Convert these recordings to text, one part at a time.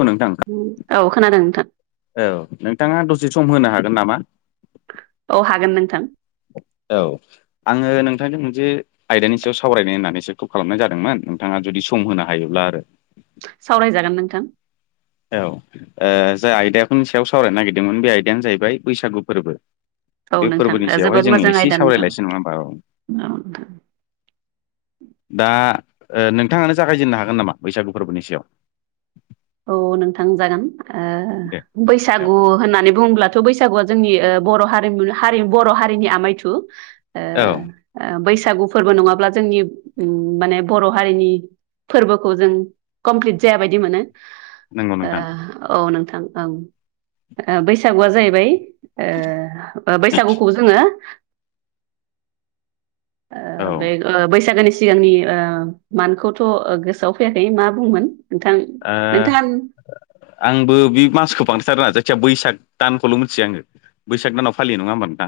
औ नोंथां औ खोनादों नोंथां औ नोंथाङा दसे सम होनो हागोन नामा। औ हागोन नोंथां। औ आङो नोंथांजों मोनसे आयदानि सायाव सावरायनाय होननानैसोखौ खालामनाय जादोंमोन नोंथाङा जुदि सम होनो हायोब्ला आरो सावरायजागोन नोंथां औ जाय आयदाफोरनि सायाव सावरायनो नागिरदोंमोन बे आयदायानो जाहैबाय बैसागु फोरबो औ बे नोंथां फोरबोनि सायावहाय जोबोद जों मोजां एसे आयदा नोंथां सावरायलायसै नङा होमबा औ नोंथां दा नोंथाङानो जागायजेननो हागोन नामा बैसागु फोरबोनि सायाव औ नोंथां जागोन दे बैसागु होननानै बुङोब्ला बैसागुआ जोंनि बर' हारिमु हारि बर' हारिनि आमायथु औ गु फोरबो नङाब्ला जोंनि माने उम बर' हारिनि फोरबोखौ जों कमप्लिट जायाबायदि मोनो नंगौ नोंथां ओ औ नोंथां ओं बैसागुआ जाहैबाय ओ बैसागुखौ जोङो औ ओ बे बैसागोनि सिगांनि मानखौथ' गोसोआव फैयाखै मा बुंङोमोन नोंथां नोंथां आंबो बे मासखौ बांदथार ना जायखिजया बैसाग दानखौल' मिथियो आङो बैसाग दानाव फालि नङा होनबा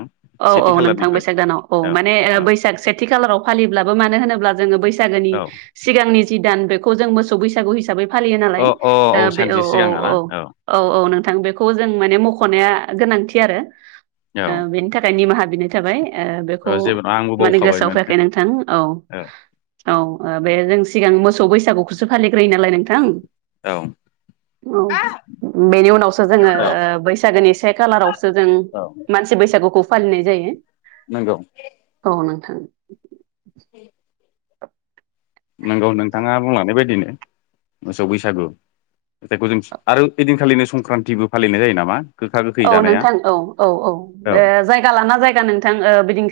औ औ नोंथां बैसाग दानाव औ माने औ बैसाग सेथि खालाराव फालिब्लाबो मानो होनोब्ला जोङो बैसाग नि औ सिगांनि जि दान बेखौ जों मोसौ बैसागु हिसाबै फालियो अ नालाय अ बे सानसे औ औ सिगाङा ना औ औ औ नों बेखौ जों माने मख'नाया गोनांथि आरो औ फथायनि माहा बिनाय थाबाय बेखौ औ जेबो नङा आंबो माने गोसोआव बावखाबायमोन फैयाखै नोंथां औ औ बे जों सिगां मोसौ बैसागुखौसो फालिग्रोयो नालाय नोंथां औ औ बेनि उनावसो जोङो बैसागोनि से खालारावसो जों औ मानसि बैसागुखौ फालिनाय जायो नंगौ औ नोंथां औ नंगौ नोंथाङा बुंलानाय बायदिनो मोसौ बैसागु जायखौ जों आरो ओयदिनखालिनो संक्रान्तिबो फालिनाय जायो नामा गोखा गोखै औ जानाया नोंथां औ औ औ बे जायगा लाना जायगा नोंथां बिदि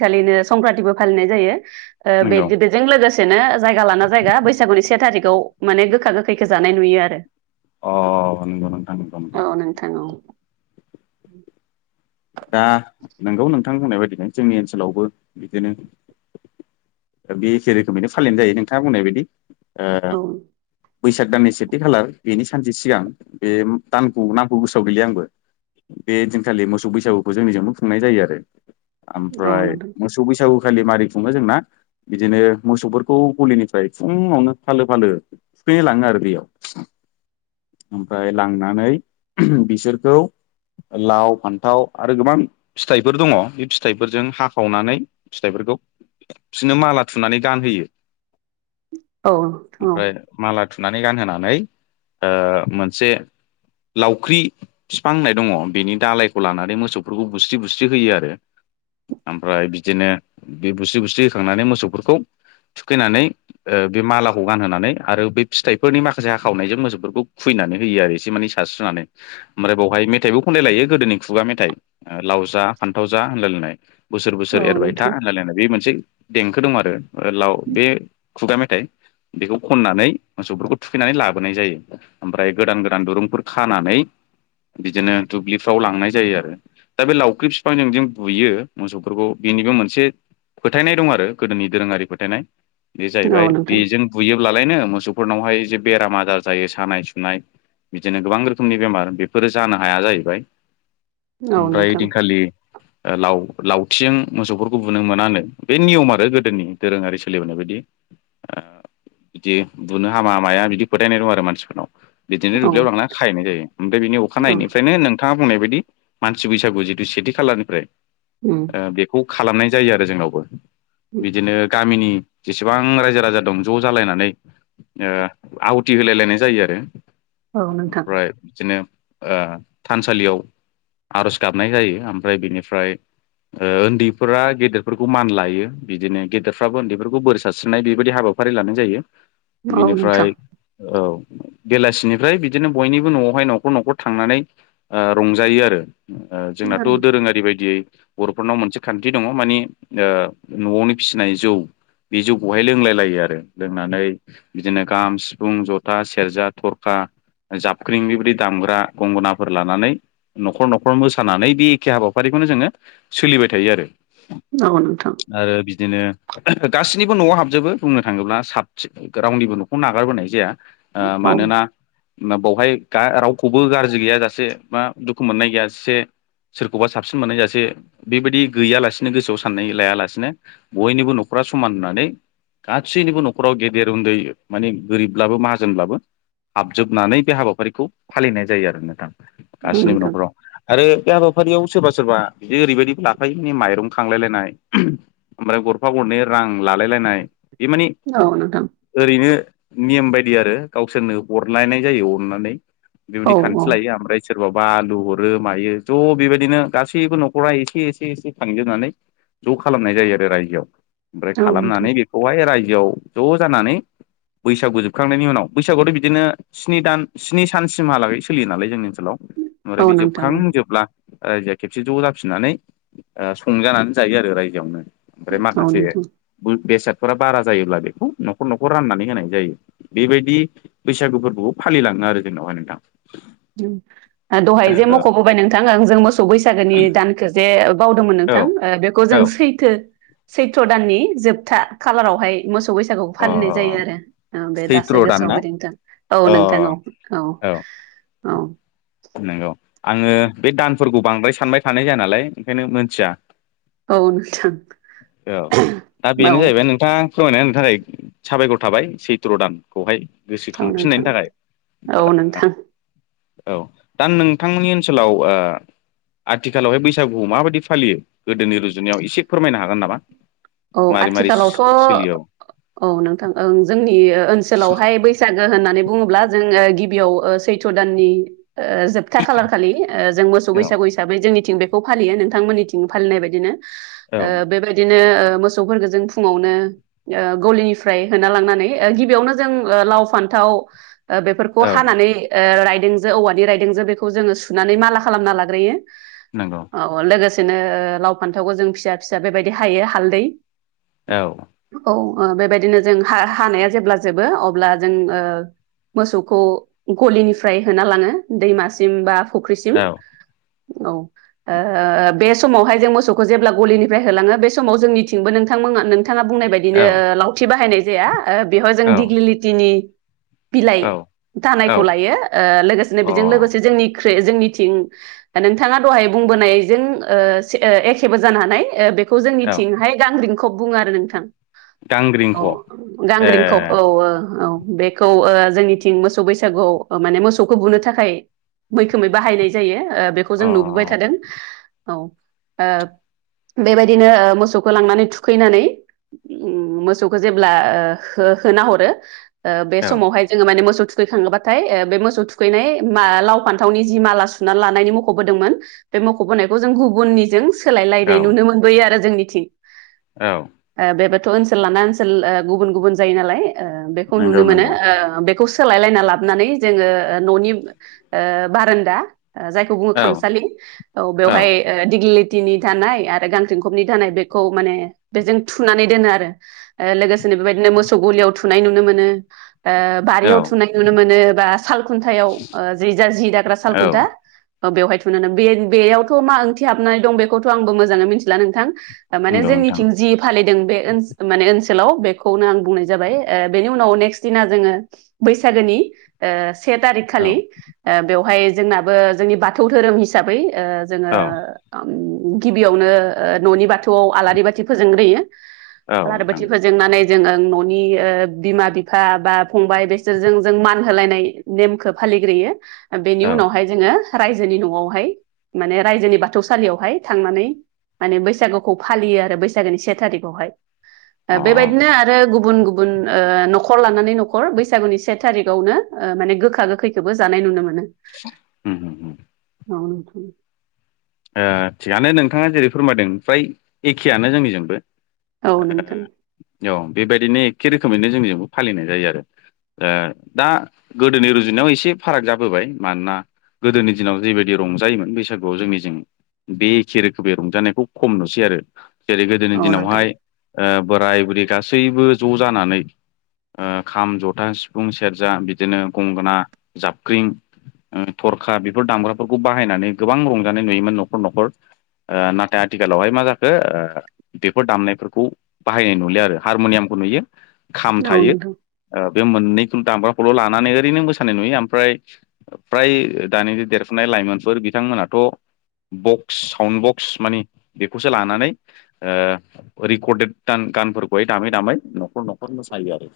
संक्रान्तिबो फालिनाय जायो नंगौ बेजों लोगोसे जायगा लाना जायगा बैसागुनि से थारिखआव माने गोखा गोखैखौ जानाय नुयो आरो अ नंगौ नोंथां दं औ नोंथां औ दा नोंगौ नोंथां होननाय बायदिनो जोंनि ओनसोलावबो बिदिनो बे एखे रोखोमैनो फालिनाय जायो नोंथाङा बुंनाय बायदि ओ औ बैसाग दाननि सेथि खालार बेनि सानसे सिगां बे दानखौ नामखौ गोसोआव गैया आंबो बे दिनखालि मोसौ बैसागुखौ जोंनिजोंनो खुंनाय जायो आरो औ ओमफ्राय नोंथां मोसौ बैसागुखौ खालि मारै खुङो जोंना बिदिनो मोसौफोरखौ गलिनिफ्राय फुङावनो फालो फालो थुखैनो लाङो आरो दैयाव ओमफ्राय लांनानै बिसोरखौ लाव फान्थाव आरो गोबां फिथाइफोर दङ बे फिथाइफोरजों हाखावनानै फिथाइफोरखौ बिसोरनो माला थुनानै गानहोयो। औ औ बुथुनानै गानहोनानै मोनसे लावख्रि बिफां होननाय दङ बेनि दालायखौ लानानै मो सौफोरखौ बुस्रि बुस्रि होयो आरो। ओमफ्राय बिदिनो बे बुस्रि बुस्रि होखांनानै मोसौफोरखौ थुखैनानै ओ बे मालाखौ गानहोनानै आरो बे फिथाइफोरनि माखासे हाखावनायजों मोसौफोरखौ खु नानै होयो आरो एसे माने सारस्रोनानै ओमफ्राय बेवहाय मेथाइबो खनलाय लायो गोदोनि खुगा मेथाइ ओ लाव जा फान्थाव जा होनलायलायनाय बोसोर औ बोसोर एरबाय था नोंथां। होनलायलायनाय बे मोनसे देंखो दं आरो ओ लाव बे खुगा मेथाइ बेखौ खननानै मोसौफोरखौ थुखैनानै लाबोनाय जायो ओमफ्राय गोदान गोदान दुरुंफोर खानानै बिदिनो दुब्लिफ्राव लांनाय जायो आरो दा बे लावख्रि बिफांजों जि बुयो मोसौफोरखौ बिनिबो मोनसे फोथायनाय दं आरो गोदोनि दोरोङारि फोथायनाय बे औ जाहैबाय नोंथां बेजों बुयो ब्लालायनो मोसौफोरनावहाय जे बेराम आजार जायो सानाय सुनाय बिदिनो गोबां रोखोमनि बेमार बेफोरो जानो हाया जाहैबाय। औ नोंथां। ओ लाव लावथिजों मोसौफोरखौ बुनो मोनानो बे नियम आरो गोदोनि दोरोङारि सोलिबोनाय बायदि [unintelligible] बिदि बुनो हामा माया बिदि फोथायनाय दं आरो मानसिफोरनाव बिदिनो औ दुब्लियाव लांना खाहैनाय जायो ओमफ्राय बिनि अखानायैनिफ्रायनो नोंथाङा बुंनाय बायदि मानसि बैसागु जिथु सेथि खालारनिफ्राय उम ओ बेखौ खालामनाय जायो आरो जोंनावबो। बिदिनो गामिनि जेसेबां रायजो राजा दं ज' जालायनानै ओ आवथि होलायलायनाय जायो आरो औ नोंथां ओमफ्राय बिदिनो ओ थानसालियाव आर'ज गाबनाय जायो ओमफ्राय बिनिफ्राय ओ उन्दैफोरा गेदेरफोरखौ मान लायो बिदिनो गेदेरफ्राबो उन्दैफोरखौ बोर सारस्रिनाय बेबायदि हाबा फारि लानाय जायो औ नोंथां। बिनिफ्राय औ बेलासिनिफ्राय बिदिनो बयनिबो न'आवहाय न'खर न'खर थांनानै ओ रंजायो आरो ओ जोंनाथ' दोरोङारि बायदियै बर'फोरनाव मोनसे खान्थि दङ माने ओ न'आवनो फिसिनाय जौ बे जौखौहाय लोंलाय लायो आरो लोंनानै बिदिनो गाम सिफुं जथा सेरजा थरखा जाबख्रिं बेबायदि दामग्रा गंगनाफोर लानानै न'खर न' खर मोसानानै बि एखे हाबाफारिखौनो जोङो सोलिबाय थायो आरो। औ नोंथां आरो बिदिनो गासिनिबो न'आव हाबजोबो बुंनो थाङोब्ला साबसिन रावनिबो न'खौ नागारबोनाय जाया। ओ औ मानोना बावहाय रावखौबो गाज्रि गैया जासे बा दुखु मोननाय गैया जा से सोरखौबा साबसिन मोननायजासे बेबायदि गैयालासिनो गोसोआव साननाय लायालासिनो बयनिबो न'खराव समान होननानै गासैनिबो न'खराव गेदेर उन्दै माने गोरिबब्लाबो माहाजोनब्लाबो हाबजोबनानै बे हाबाफारिखौ फालिनाय जायो आरो नोंथां गासिनिबो नोंथां न'खराव आरो बे हाबाफारियाव सोरबा सोरबा बिदि ओरैबायदि लाफायो मे माइरं खांलायलायनाय ओमफ्राय गरफा गरनै रां लालायलायनाय बे माने औ नोंथां ओरैनो नियम बायदि आरो गावसोरनो हरलायनाय जायो अननानै औ बेबायदि खान्थि औ लायो ओमफ्राय सोर बाबा आलु हरो मायो ज' बेबायदिनो गासैबो न'खरा एसे एसे एसे खांजोबनानै ज' खालामनाय जायो आरो रायजोआव ओमफ्राय औ नोंथां खालामनानै बेखौहाय रायजोआव ज' जानानै बैसागु जोबखांनायनि उनाव बैसागुआथ' बिदिनो स्नि दान स्नि सानसिमहालागै सोलियो नालाय जोंनि ओनसोलाव। ओमफ्राय औ बे नोंथां औ जोबखांजोबला ओ जाय। खेबसे ज' जाफिननानै ओ संजानानै जायो आरो रायजोआवनो। ओमफ्राय औ माखासे नोंथां बु बेसाद। फोरा बारा जायोब्ला बेखौ न'खर-न'खर राननानै होनाय जायो बेबायदि बैसागु फोरबोखौ फालिलाङो। ना आरो जोंनावहाय नोंथां। दहाय जे मख'बोबाय नोंथांं जों मोसौ बैसागोनि दानखौ जे। बावदोंमोन औ नोंथां ओ बेखौ जों औ सैथो। सैथ्र' दाननि जोबथा खालारावहाय मोसौ बैसा। औ अ फालिनाय जायो आरो उम बे दासो सैथ्र' दान गोसोआव ना फैदों नोंथां औ अ नोंथां औ औ-औ। औ। नंगौ आङो बे दानफोरखौ बांद्राय सानबाय थानाय जाया नालाय ओंखायनो मोनथिया। औ नोंथां औ दा औ बेनो जाहैबाय नोंथां। फोरमायना होनायनि थाखाय साबायखर थाबाय सैथ्र' दानखौहाय। औ गोसोखांफिननायनि नोंथां थाखाय। औ नोंथां औ दा आं नोंथांमोननि ओनसोलाव ओ। आथिखालावहाय बैसागुआव माबायदि फालियो गोदोनि रुजुनायाव एसे फोरमायनो हागोन नामा? औ मारै मारै आथिखालावथ'। सोलियो औ नोंथां ओं जोंनि ओनसोलावहाय बैसागो होननानै। बुङोब्ला जोंङो गिबियाव सैथ' दाननि। ओ जोबथा खालार खालि ओ जों मोसौ औ बैसागु हिसाबै जोंनिथिं बे। खौ फालियो नोंथांमोननिथिं फालिनाय बायदिनो औ ओ बेबायदिनो ओ। मोसौफोरखौ जों फुङावनो ओ गलिनिफ्राय होना लांनानै ओ गिबियावनो जों ओ लाव, फान्थाव। औ। ओ बेफोरखौ औ हानानै ओ रायदोंजों औवानि रायदोंजों बेखौ जोङो सुनानै माला खालामना लाग्रोयो। नंगौ औ लोगोसेनो ओ लाव, फान्थावखौ जों फिसा-फिसा बेबायदि हायो हालदै। औ‌। औ ओ बेबायदिनो जों हा-हानाया जेब्ला जोबो अब्ला जों ओ। मोसौखौ गलिनिफ्राय होना लाङो दैमासिम बा फुख्रिसिम। औ औ ओ बे समावहाय जों मोसौखौ जेब्ला गलिनिफ्राय होलाङो बे समाव जोंनि। थिंबो नोंथांमोना नोंथाङा बुंनाय बायदिनो लावथि बाहायनाय जाया ओ बेवहाय औ जों दिगलिलिटिनि। बिलाइ औ दानायखौ अ लायो ओ लोगोसेनो बेजों लोगोसे जोंनि। जोंनिथिं नोंथाङा दहाय बुंबोनायजों ओ-ओ एखेबो जानो हानाय ओ बे। बेखौ औ जोंनिथिंहाय गांग्रिंखब बुङो आरो नोंथां। औ गांग्रिंख' ए गांग्रिंखब औ ओ औ। बेखौ ओ जोंनिथिं मोसौ बैसागुआव माने मोसौखौ बुनो थाखाय। मैखोमै बाहायनाय जायो। ओ बेखौ जों अ नुबोबाय थादों औ ओ बेबायदिनो ओ मोसौ। खौ लांनानै थुखैनानै मोसौखौ जेब्ला ओ होना हरो। ओ बे औ समावहाय जोङो माने मोसौ थु। थुखैखाङोबाथाय ओ बे मोसौ थुखैनाय मां लाव, फान्थावनि जि माला सुनानै लानायनि मख'बोदोंमोन। बे मख'बोनायखौ जों गुबुननिजों। औ सोलायलायनाय नुनो मोनबोयो आरो जोंनिथिं औ ओ बे बा। ओनसोल लाना ओनसोल ओ गुबुन-गुबुन जायो नालाय ओ बेखौ नुनो नंगौ मोनो नंगौ ओ बेखौ। सोलायलायना लाबोनानै जोङो ओ न'नि ओ बारान्दा। ओ जायखौ बुङो औ खामसालि औ बेवहाय ओ दिग्लिलि। टि नि धानाय आरो गांग्रिखबनि धानाय बे। खौ माने बेजों थुनानै दोनो आरो ओ लोगोसेनो बेबायदिनो मोसौ गलियाव थुनाय नुनो मोनो। ओ औ बारियाव थुनाय नुनो मोनो बा साल खुन्थायाव ओ जि जा जि दाग्रा औ सालखुन्था। ओ बेवहाय थुनानै बे बेयावथ' मा ओंथि हाबनानै दं बेखौथ' आंबो मोजाङै मिथिला नोंथां। माने नंगौ नोंथां जोंनिथिं जि फालिदों बे ओनसो माने ओनसो। हेल' बेखौनो आं बुंनाय जाबाय ओ बेनि उनाव नेक्स्ट दिना जोङो बैसागोनि ओ से थारिख औ खालि ओ बेवहाय जोंनाबो जोंनि बाथौ धोरोम हिसाबै ओ जोङो औ उम गिबियावनो न'नि बाथौआव आलारि बाथि फोजोंग्रोयो औ लारि नोंथां बाथि फोजोंनानै जोङो न'नि ओ बिमा बिफा बा फंबाय बिसोरजों जों मान होलायनाय नेमखौ फालि फालिग्रोयो बेनि औ उनावहाय जोङो रायजोनि न'आवहाय माने रायजोनि बाथौसालियावहाय थांनानै माने बैसागु खौ फालियो आरो बैसागोनि से थारिकावहाय अ बेबायदिनो आरो गुबन गुन ओ- न'खर लानानै न'खर बैसागुनि से थारिखावनो ओ- माने गोखा गोखैखौबो जानाय नुनो मोनो [unintelligible] [inaudible] [unintelligible] [inaudible] ओ- थिगानो नोंथाङा जेरै फोरमायदों फ्राय एखेयानो जोंनिजोंबो औ- नोंथां। औ- बेबायदिनो एखे रोखोमैनो जोंनि जोंबो फालिनाय जायो आरो। ओ- दा- गोदोनि रुजुनायाव एसे फाराग जाबोबाय मानोना गोदोनि दिनाव जेबायदि रंजायोमोन बैसागुआव जोंनि जों बे एखे रोखोमै रंजानायखौ खम नुसै आरो जेरै गोदोनि औ नोंथां दिनावहाय ओ- बोराय बुरै गासैबो ज' जानानै ओ- खाम जथा सिफुं सेरजा बिदिनो गंगोना जाबख्रिं ओ- थरखा बेफोर दामग्राफोरखौ बाहायनानै गोबां रंजानाय नुयोमोन न'खर न'खर ओ- नाथाय आथिखालावहाय मा जाखो ओ- बेफोर दामनायफोरखौ बाहायनाय नुलि आरो हारमुनियामखौ नुयो खाम औ थायो नोंथां ओ- बे मोननैखौ दामग्राखौल' लानानै ओरैनो मोसानाय नुयो ओमफ्राय फ्राय दानि देरफुनाय लाइमोनफोर बिथांमोनाथ' बक्स साउन्ड बक्स मानिे बेखौसो लानानै ओ- रिकर्डेड गान फोरखौहाय दामै दामै न'खर न'खर मोसायो आरो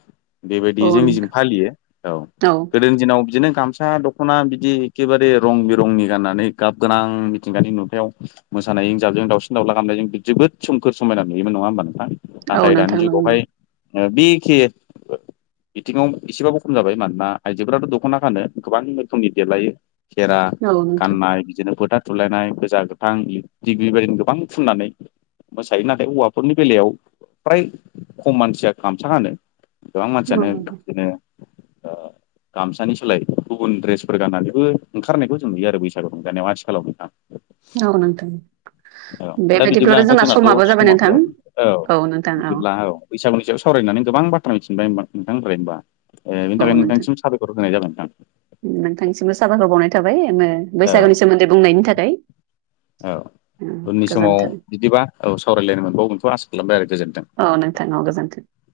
औ बेबायदि जोंनिजों नोंथां फालियो औ- औ गोदोनि दिनाव बिदिनो गामसा दख'ना बिदि एखेबारे रं बिरंनि गाननानै गाब गोनां मिथिंगानि नुथायाव मोसानाय हंजाबजों दावउसिन दावला गामनायजों जोबोद सोमखोर समायना नुयोमोन नङा होमबा नोंथां। नोंथां औ नाथाय दानि नोंथां औ जुगावहाय नोंथां ओ- बेखे बिथिङाव एसेबा बुखम जाबाय मानोना आइजोफोराथ' दख'ना खानो गोबां रोखोमनि देरलायो खेरा औ गाननाय बिदिनो फोथा थुलायनाय गोजा गोथां दिडिग्रि बदिनो गोबां फुननानै मोसायो नाथाय हौवाफोरनि बेलायाव फ्राय खम मानसिया गामसा गानो गोबां नोंथां मानसियानो [unintelligible] ओ [inaudible] गामसानि सोलाय गुबुन दड्रेसफोर गाननानैबो ओंखारनायखौ जों नुयो आरो बैसागु रंजानायाव आथिखालाव नोंथां औ- नोंथां। औ- दा बिदिब्ला बेबायदिब्लाथ' नोंथां जोंना दा समाबो जाबाय समावो नोंथां जाबाय औ- बिदिब्ला औ- बैसागनि सायाव सावरायनानै गोबां बाथ्रा मिथिनबाया नोंथांनिफ्राय हबा ओ- बेनि औ थाखाय नोंथां नोंथांसिम साबायखर होनाय जागोन नोंथां। नोंथांनिसिमबो सााबायखर बावनाय थाबाय ओ- औ बैसागोनि सोमोन्दै बुंनायनि थाखाय। औ-। उननि समाव गोजोन्थों बिदिबा औ- सावरायलायनो मोनबावगोनथ' आसा खालामबाय आरो गोजोनथों। [unintelligible] गोजोनथों।